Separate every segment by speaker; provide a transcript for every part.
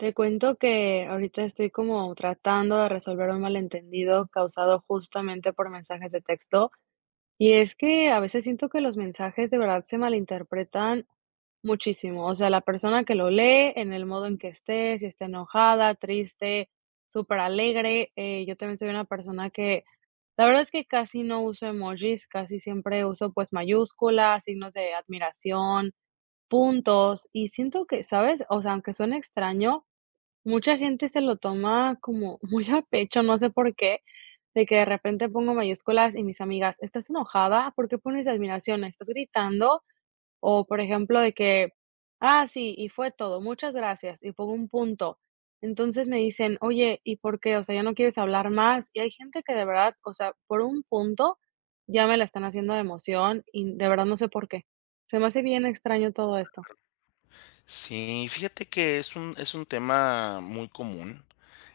Speaker 1: Te cuento que ahorita estoy como tratando de resolver un malentendido causado justamente por mensajes de texto, y es que, a veces siento que los mensajes de verdad se malinterpretan muchísimo, o sea, la persona que lo lee, en el modo en que esté, si está enojada, triste, superalegre, eh, yo también soy una persona que la verdad es que casi no uso emojis, casi siempre uso, pues, mayúsculas, signos de admiración, puntos, y siento que, ¿sabes?, o sea, aunque suene extraño, mucha gente se lo toma como muy a pecho, no sé por qué, de que de repente pongo mayúsculas, y mis amigas: "¿Estás enojada? ¿Por qué pones admiración? ¿Estás gritando?". O, por ejemplo, de que: "Ah, sí, y fue todo, muchas gracias", y pongo un punto, entonces me dicen: "Oye, ¿y por qué?, o sea, ¿ya no quieres hablar más?", y hay gente que de verdad, o sea, por un punto ya me la están haciendo de emoción, y de verdad no sé por qué, se me hace bien extraño todo esto.
Speaker 2: Sí, fíjate que es un es un tema muy común,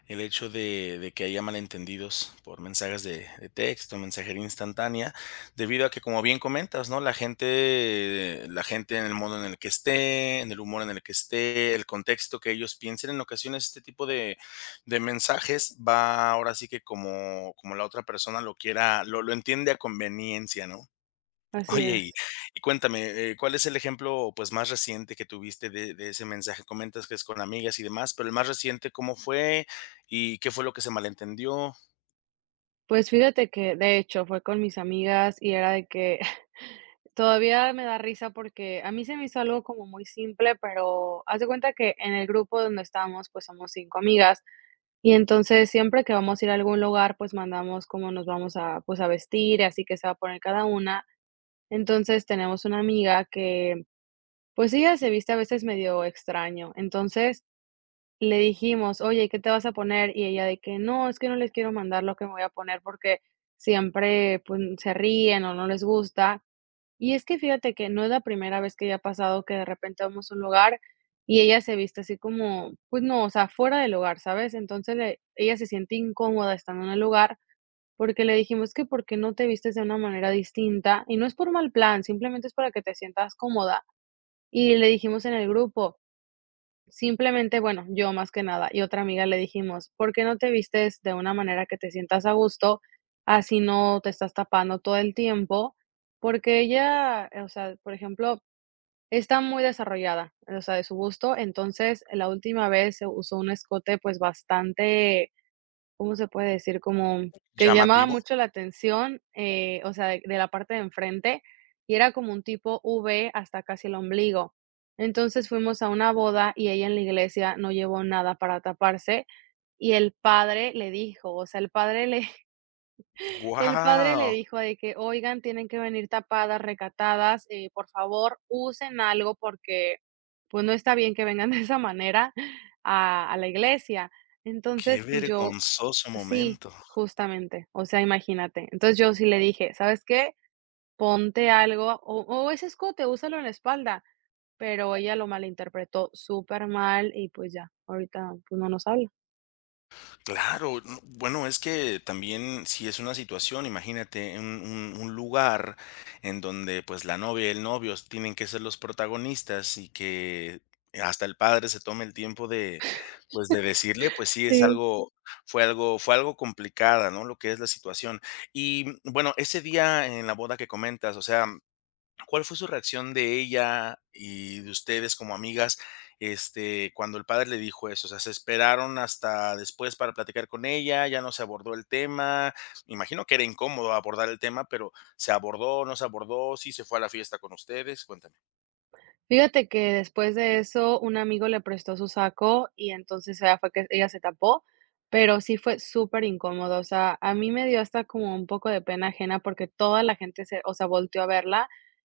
Speaker 2: el hecho de de que haya malentendidos por mensajes de de texto, mensajería instantánea, debido a que, como bien comentas, ¿no?, la gente la gente en el modo en el que esté, en el humor en el que esté, el contexto que ellos piensen en ocasiones, este tipo de de mensajes va ahora sí que como como la otra persona lo quiera, lo lo entiende a conveniencia, ¿no?
Speaker 1: Así
Speaker 2: Oye, y
Speaker 1: es.
Speaker 2: y cuéntame, eh, ¿cuál es el ejemplo, pues, más reciente que tuviste de de ese mensaje que comentas que es con amigas y demás, pero el más reciente, ¿cómo fue? ¿Y qué fue lo que se malentendió?
Speaker 1: Pues, fíjate que de hecho fue con mis amigas, y era de que, todavía me da risa, porque, a mí se me hizo algo como muy simple, pero haz de cuenta que en el grupo donde estamos, pues, somos 5 amigas, y entonces siempre que vamos a ir a algún lugar, pues, mandamos como nos vamos a pues a vestir, y así que se va a poner cada una. Entonces, tenemos una amiga que, pues, ella se viste a veces medio extraño. Entonces le dijimos: "Oye, ¿qué te vas a poner?" Y ella de que: "No, es que no les quiero mandar lo que me voy a poner, porque siempre pun se ríen, o no les gusta". Y es que fíjate que no es la primera vez que ya ha pasado que de repente vamos a un lugar, y ella se viste así como pues no, o sea, fuera del lugar, ¿sabes? Entonces le ella se siente incómoda estando en el lugar, porque le dijimos: "Es que por qué no te vistes de una manera distinta, y no es por mal plan, simplemente es para que te sientas cómoda", y le dijimos en el grupo simplemente bueno, yo más que nada, y otra amiga le dijimos: "¿Por qué no te vistes de una manera que te sientas a gusto?, así no te estás tapando todo el tiempo", porque ella, o sea, por ejemplo, está muy desarrollada, o sea, de su busto, entonces la última vez se usó un escote pues bastante, ¿cómo se puede decir?, como que llamaba
Speaker 2: Llamativo.
Speaker 1: mucho la atención, eh, o sea q de la parte de enfrente, y era como un tipo V hasta casi el ombligo, entonces fuimos a una boda y ella en la iglesia no llevó nada para taparse, y el padre le dijo, o sea, el padre le el padre le
Speaker 2: Wao.
Speaker 1: dijo de que: "Oigan, tienen que venir tapadas, recatadas, eh, por favor, usen algo porque pues no está bien que vengan de esa manera a a la iglesia",
Speaker 2: Qué
Speaker 1: entonces pues yo
Speaker 2: vergonzoso
Speaker 1: Sí,
Speaker 2: momento.
Speaker 1: justamente, o sea, imagínate, entonces yo sí le dije: "¿Sabes qué?, ponte algo, o o ese escote, úsalo en la espalda", pero ella lo malinterpretó súper mal. Y pues, ya, ahorita pues no nos habla.
Speaker 2: Claro, mm, bueno, es que también, si es una situación, imagínate un un un lugar en donde, pues, la novia y el novio s tienen que ser los protagonistas, y que hasta el padre se tome el tiempo de, pues, de decirle, pues sí, es
Speaker 1: Sí.
Speaker 2: algo fue algo fue algo complicada, ¿no?, lo que es la situación, y, mm, bueno, ese día en la boda que comentas, o sea, ¿cuál fue su reacción de ella y de ustedes como amigas, este, cuando el padre le dijo eso, o sea, se esperaron hasta después para platicar con ella, ya no se abordó el tema?, me imagino que era incómodo abordar el tema pero, ¿se abordó, no se abordó, sí se fue a la fiesta con ustedes?, cuéntame.
Speaker 1: Fíjate que, después de eso, un amigo le prestó su saco, y entonces ella fue que ella se tapó, pero sí fue súper incómodo, o sea, a mí me dio hasta como un poco de pena ajena, porque toda la gente se o sea, volteó a verla,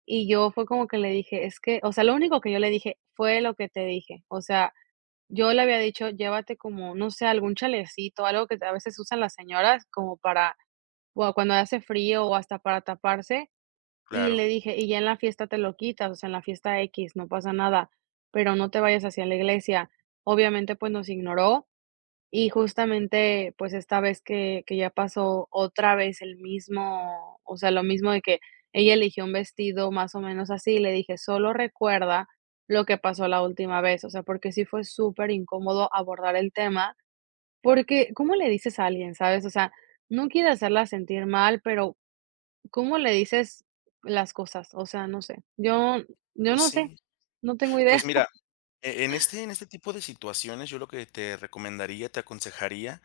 Speaker 1: y yo, fue como que le dije, es que o sea, lo único que yo le dije: "Fue lo que te dije", o sea, yo le había dicho: "Llévate como, no sé, algún chalecito, o algo que a veces usan las señoras, como para, cuando hace frío, o hasta para taparse", y
Speaker 2: Claro.
Speaker 1: le dije: "Y ya en la fiesta te lo quitas", o sea, en la fiesta equis, no pasa nada, pero no te vayas así a la iglesia, obviamente, pues, nos ignoró, y justamente, pues, esta vez que que ya pasó otra vez el mismo o sea, lo mismo de que, ella eligió un vestido más o menos así, le dije: "Solo recuerda lo que pasó la última vez", o sea, porque sí fue súper incómodo abordar el tema porque, ¿cómo le dices a alguien?, ¿sabes?, o sea, no quiere hacerla sentir mal, pero, ¿cómo le dices las cosas?, o sea, no sé, yo yo
Speaker 2: Pues
Speaker 1: no sé,
Speaker 2: sí,
Speaker 1: no tengo idea.
Speaker 2: pues mira, en este en este tipo de situaciones, yo lo que te recomendaría, te aconsejaría,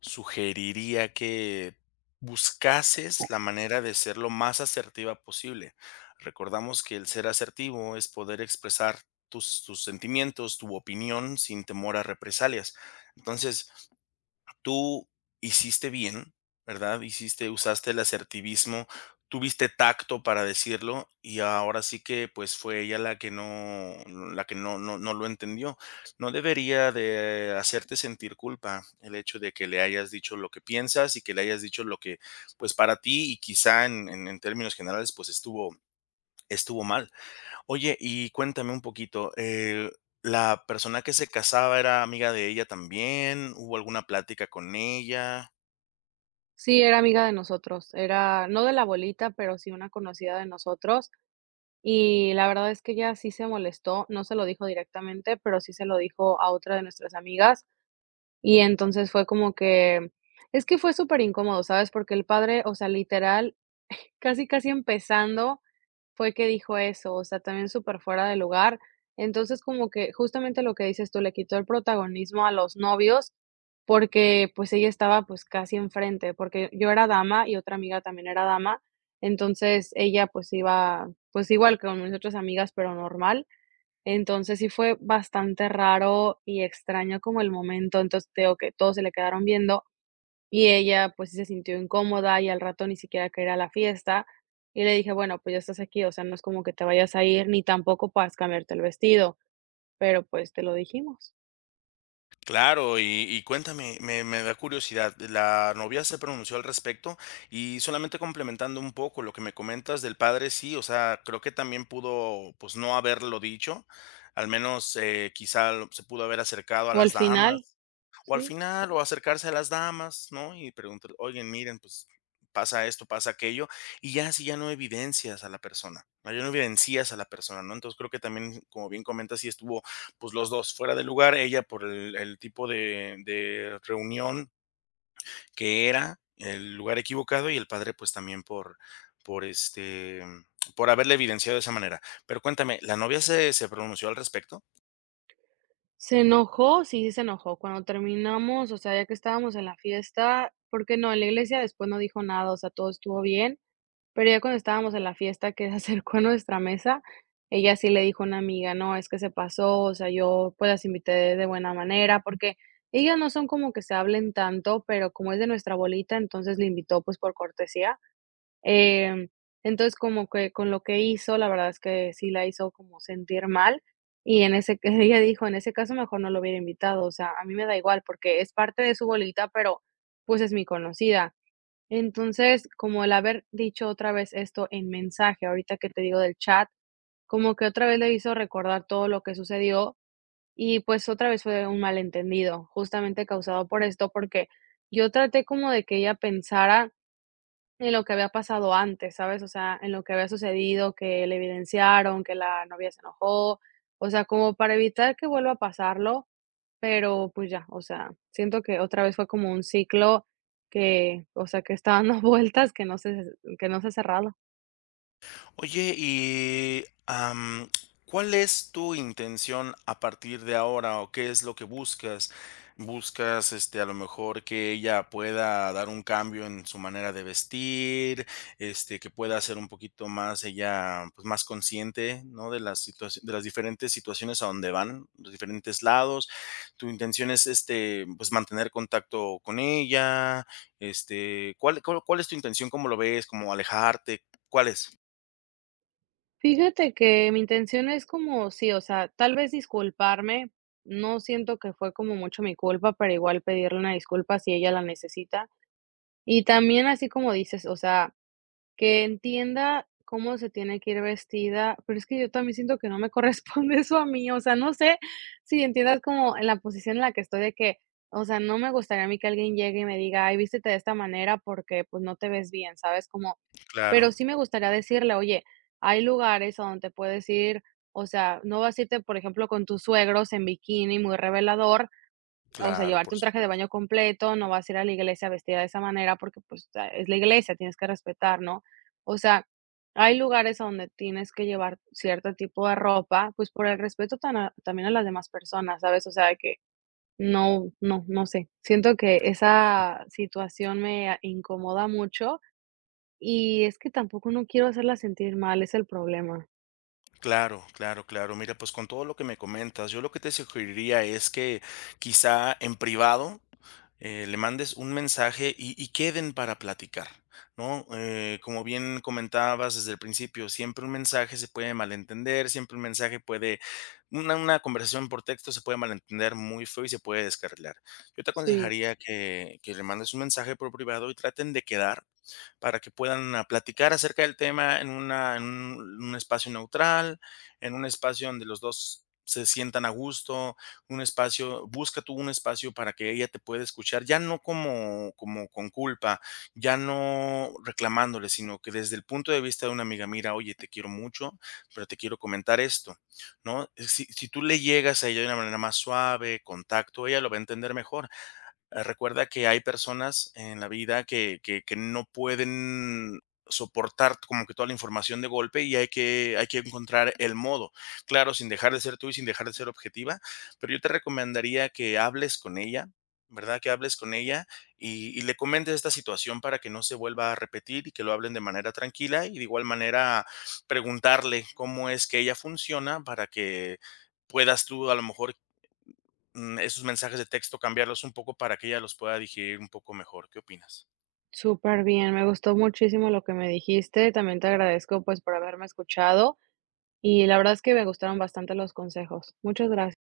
Speaker 2: sugeriría, que buscases la manera de ser lo más asertiva posible, recordamos que el ser asertivo es poder expresar tus tus sentimientos, tu opinión, sin temor a represalias, entonces, tú hiciste bien, ¿verdad?, hiciste usaste el asertivismo, tuviste tacto para decirlo, y ahora sí que, pues, fue ella la que no la que no no no lo entendió, no debería de hacerte sentir culpa el hecho de que le hayas dicho lo que piensas, y que le hayas dicho lo que, pues, para ti y quizá en en en términos generales, pues, estuvo estuvo mal, oye, y cuéntame un poquito, eh, ¿la persona que se casaba era amiga de ella también?, ¿hubo alguna plática con ella?
Speaker 1: Sí, era amiga de nosotros, era no de la bolita, pero sí una conocida de nosotros, y la verdad es que ella sí se molestó. No se lo dijo directamente, pero sí se lo dijo a otra de nuestras amigas, y entonces fue como que es que fue superincómodo, ¿sabes?, porque el padre, o sea literal, casi, casi empezando fue que dijo eso, o sea, también superfuera de lugar, entonces como que justamente lo que dices tú, le quitó el protagonismo a los novios porque, pues, ella estaba, pues, casi enfrente, porque yo era dama y otra amiga también era dama, entonces ella, pues, iba, pues igual que mis otras amigas, pero normal, entonces sí fue bastante raro y extraño como el momento, entonces te digo que, todos se le quedaron viendo y ella pues sí se sintió incómoda y al rato ni siquiera quería ir a la fiesta, y le dije: "Bueno, pues ya estás aquí, o sea, no es como que te vayas a ir ni tampoco puedas cambiarte el vestido, pero pues te lo dijimos".
Speaker 2: Claro, y y cuéntame, me me da curiosidad, ¿la novia se pronunció al respecto?, y solamente complementando un poco lo que me comentas del padre, sí, o sea, creo que también pudo, pues no haberlo dicho. Al menos, eh, quizás se pudo haber acercado a
Speaker 1: O al
Speaker 2: las
Speaker 1: final,
Speaker 2: damas, o al
Speaker 1: sí.
Speaker 2: final, o acercarse a las damas, ¿no?, y preguntar: "Oigan, miren, pues pasa esto, pasa aquello", y ya así ya no evidencias a la persona, no evidencias a la persona, ¿no?, entonces creo que también, como bien comentas, sí estuvo pues los 2 fuera de lugar, ella por el el tipo de de reunión que era el lugar equivocado, y el padre, pues también por por, este, por haberle evidenciado de esa manera. Pero cuéntame, ¿la novia se se pronunció al respecto?
Speaker 1: ¡Se enojó! Sí, se enojó, cuando terminamos, o sea, ya que estábamos en la fiesta, porque no, en la iglesia después no dijo nada. O sea, todo estuvo bien. Pero ya cuando estábamos en la fiesta que se acercó a nuestra mesa, ella sí le dijo a una amiga: "No, es que se pasó. O sea, yo pues las invité de buena manera". Porque, ellas no son como que se hablen tanto, pero como es de nuestra bolita, entonces la invitó, pues por cortesía. Em, entonces como que, con lo que hizo, la verdad es que sí la hizo como sentir mal. Y en ese ca ella dijo: "En ese caso, mejor no lo hubiera invitado". O sea, a mí me da igual porque es parte de su bolita, pero pues es mi conocida. Entonces, como el haber dicho otra vez esto en mensaje ahorita que te digo del chat, como que otra vez le hizo recordar todo lo que sucedió, y pues otra vez fue de un malentendido, justamente causado por esto, porque yo traté como de que ella pensara en lo que había pasado antes, ¿sabes? O sea, en lo que había sucedido, que le evidenciaron, que la novia se enojó. O sea, como para evitar que vuelva a pasarlo. Pero pues ya, o sea, siento que otra vez fue como un ciclo que, o sea, que está dando vueltas que no se que no se ha cerrado.
Speaker 2: Oye, y, am, ¿cuál es tu intención a partir de ahora?, o, ¿qué es lo que buscas? ¿Buscas este a lo mejor que ella pueda dar un cambio en su manera de vestir, este que pueda ser un poquito más ella, pues más consciente?, ¿no? De la situación de las diferentes situaciones a donde van, los diferentes lados, ¿tu intención es, este, pues mantener contacto con ella?, este, ¿cuál cuál cuál es tu intención? ¿Cómo lo ves? ¿Cómo alejarte? ¿Cuál es?
Speaker 1: Fíjate que, mi intención es como sí, o sea, tal vez disculparme. No siento que fue como mucho mi culpa, pero igual pedirle una disculpa si ella la necesita. Y también así como dices, o sea, que entienda cómo se tiene que ir vestida. Pero es que yo también siento que no me corresponde eso a mí, o sea, no sé si entiendas como en la posición en la que estoy de que, o sea, no me gustaría a mí que alguien llegue y me diga: "Ay, vístete de esta manera porque pues no te ves bien". ¿Sabes? Cómo
Speaker 2: Claro.
Speaker 1: pero sí me gustaría decirle: "Oye, hay lugares a donde te puedes ir o sea, no vas a irte, por ejemplo, con tus suegros en bikini muy revelador, o sea,
Speaker 2: Claro, por
Speaker 1: llevarte un traje de
Speaker 2: supuesto.
Speaker 1: baño completo. No vas a ir a la iglesia vestida de esa manera porque pues ta es la iglesia. Tienes que respetar", ¿no? O sea, hay lugares donde tienes que llevar cierto tipo de ropa. Pues por el respeto tan a también a las demás personas, ¿sabes? O sea que no, no, no sé. Siento que
Speaker 2: Sí.
Speaker 1: esa situación me a incomoda mucho. Y, es que tampoco no quiero hacerla sentir mal. Es el problema.
Speaker 2: Claro, claro, claro. Mira, pues, con todo lo que me comentas, yo lo que te sugeriría es que quizá en privado, eh, le mandes un mensaje y y queden para platicar, ¿no?, eh, como bien comentabas desde el principio, siempre un mensaje se puede malentender, siempre un mensaje puede una una conversación por texto se puede malentender muy feo y se puede descarrilar. Yo te
Speaker 1: Sí.
Speaker 2: aconsejaría que que le mandes un mensaje por privado y traten de quedar, para que puedan platicar acerca del tema en una en un espacio neutral, en un espacio donde los 2 se sientan a gusto, un espacio busca tú un espacio para que ella te pueda escuchar, ya no como como con culpa, ya no reclamándole, sino que desde el punto de vista de una amiga: "Mira, oye, te quiero mucho, pero te quiero comentar esto", ¿no? Si si tú le llegas a ella de una manera más suave, con tacto, ella lo va a entender mejor. Ah, recuerda que hay personas en la vida que que que no pueden soportar como que toda la información de golpe, y hay que hay que encontrar el modo. Claro, sin dejar de ser tú y sin dejar de ser objetiva, pero yo te recomendaría que hables con ella, ¿verdad?, que hables con ella, y y le comento esta situación para que no se vuelva a repetir y que lo hablen de manera tranquila y de igual manera, preguntarle cómo es que ella funciona para que puedas tú a lo mejor, mm, esos mensajes de texto cambiarlos un poco para ella los pueda digerir un poco mejor, ¿qué opinas?
Speaker 1: Superbien. Me gustó muchísimo lo que me dijiste. También te agradezco pues, por haberme escuchado, y la verdad es que me gustaron bastante los consejos. Muchas grac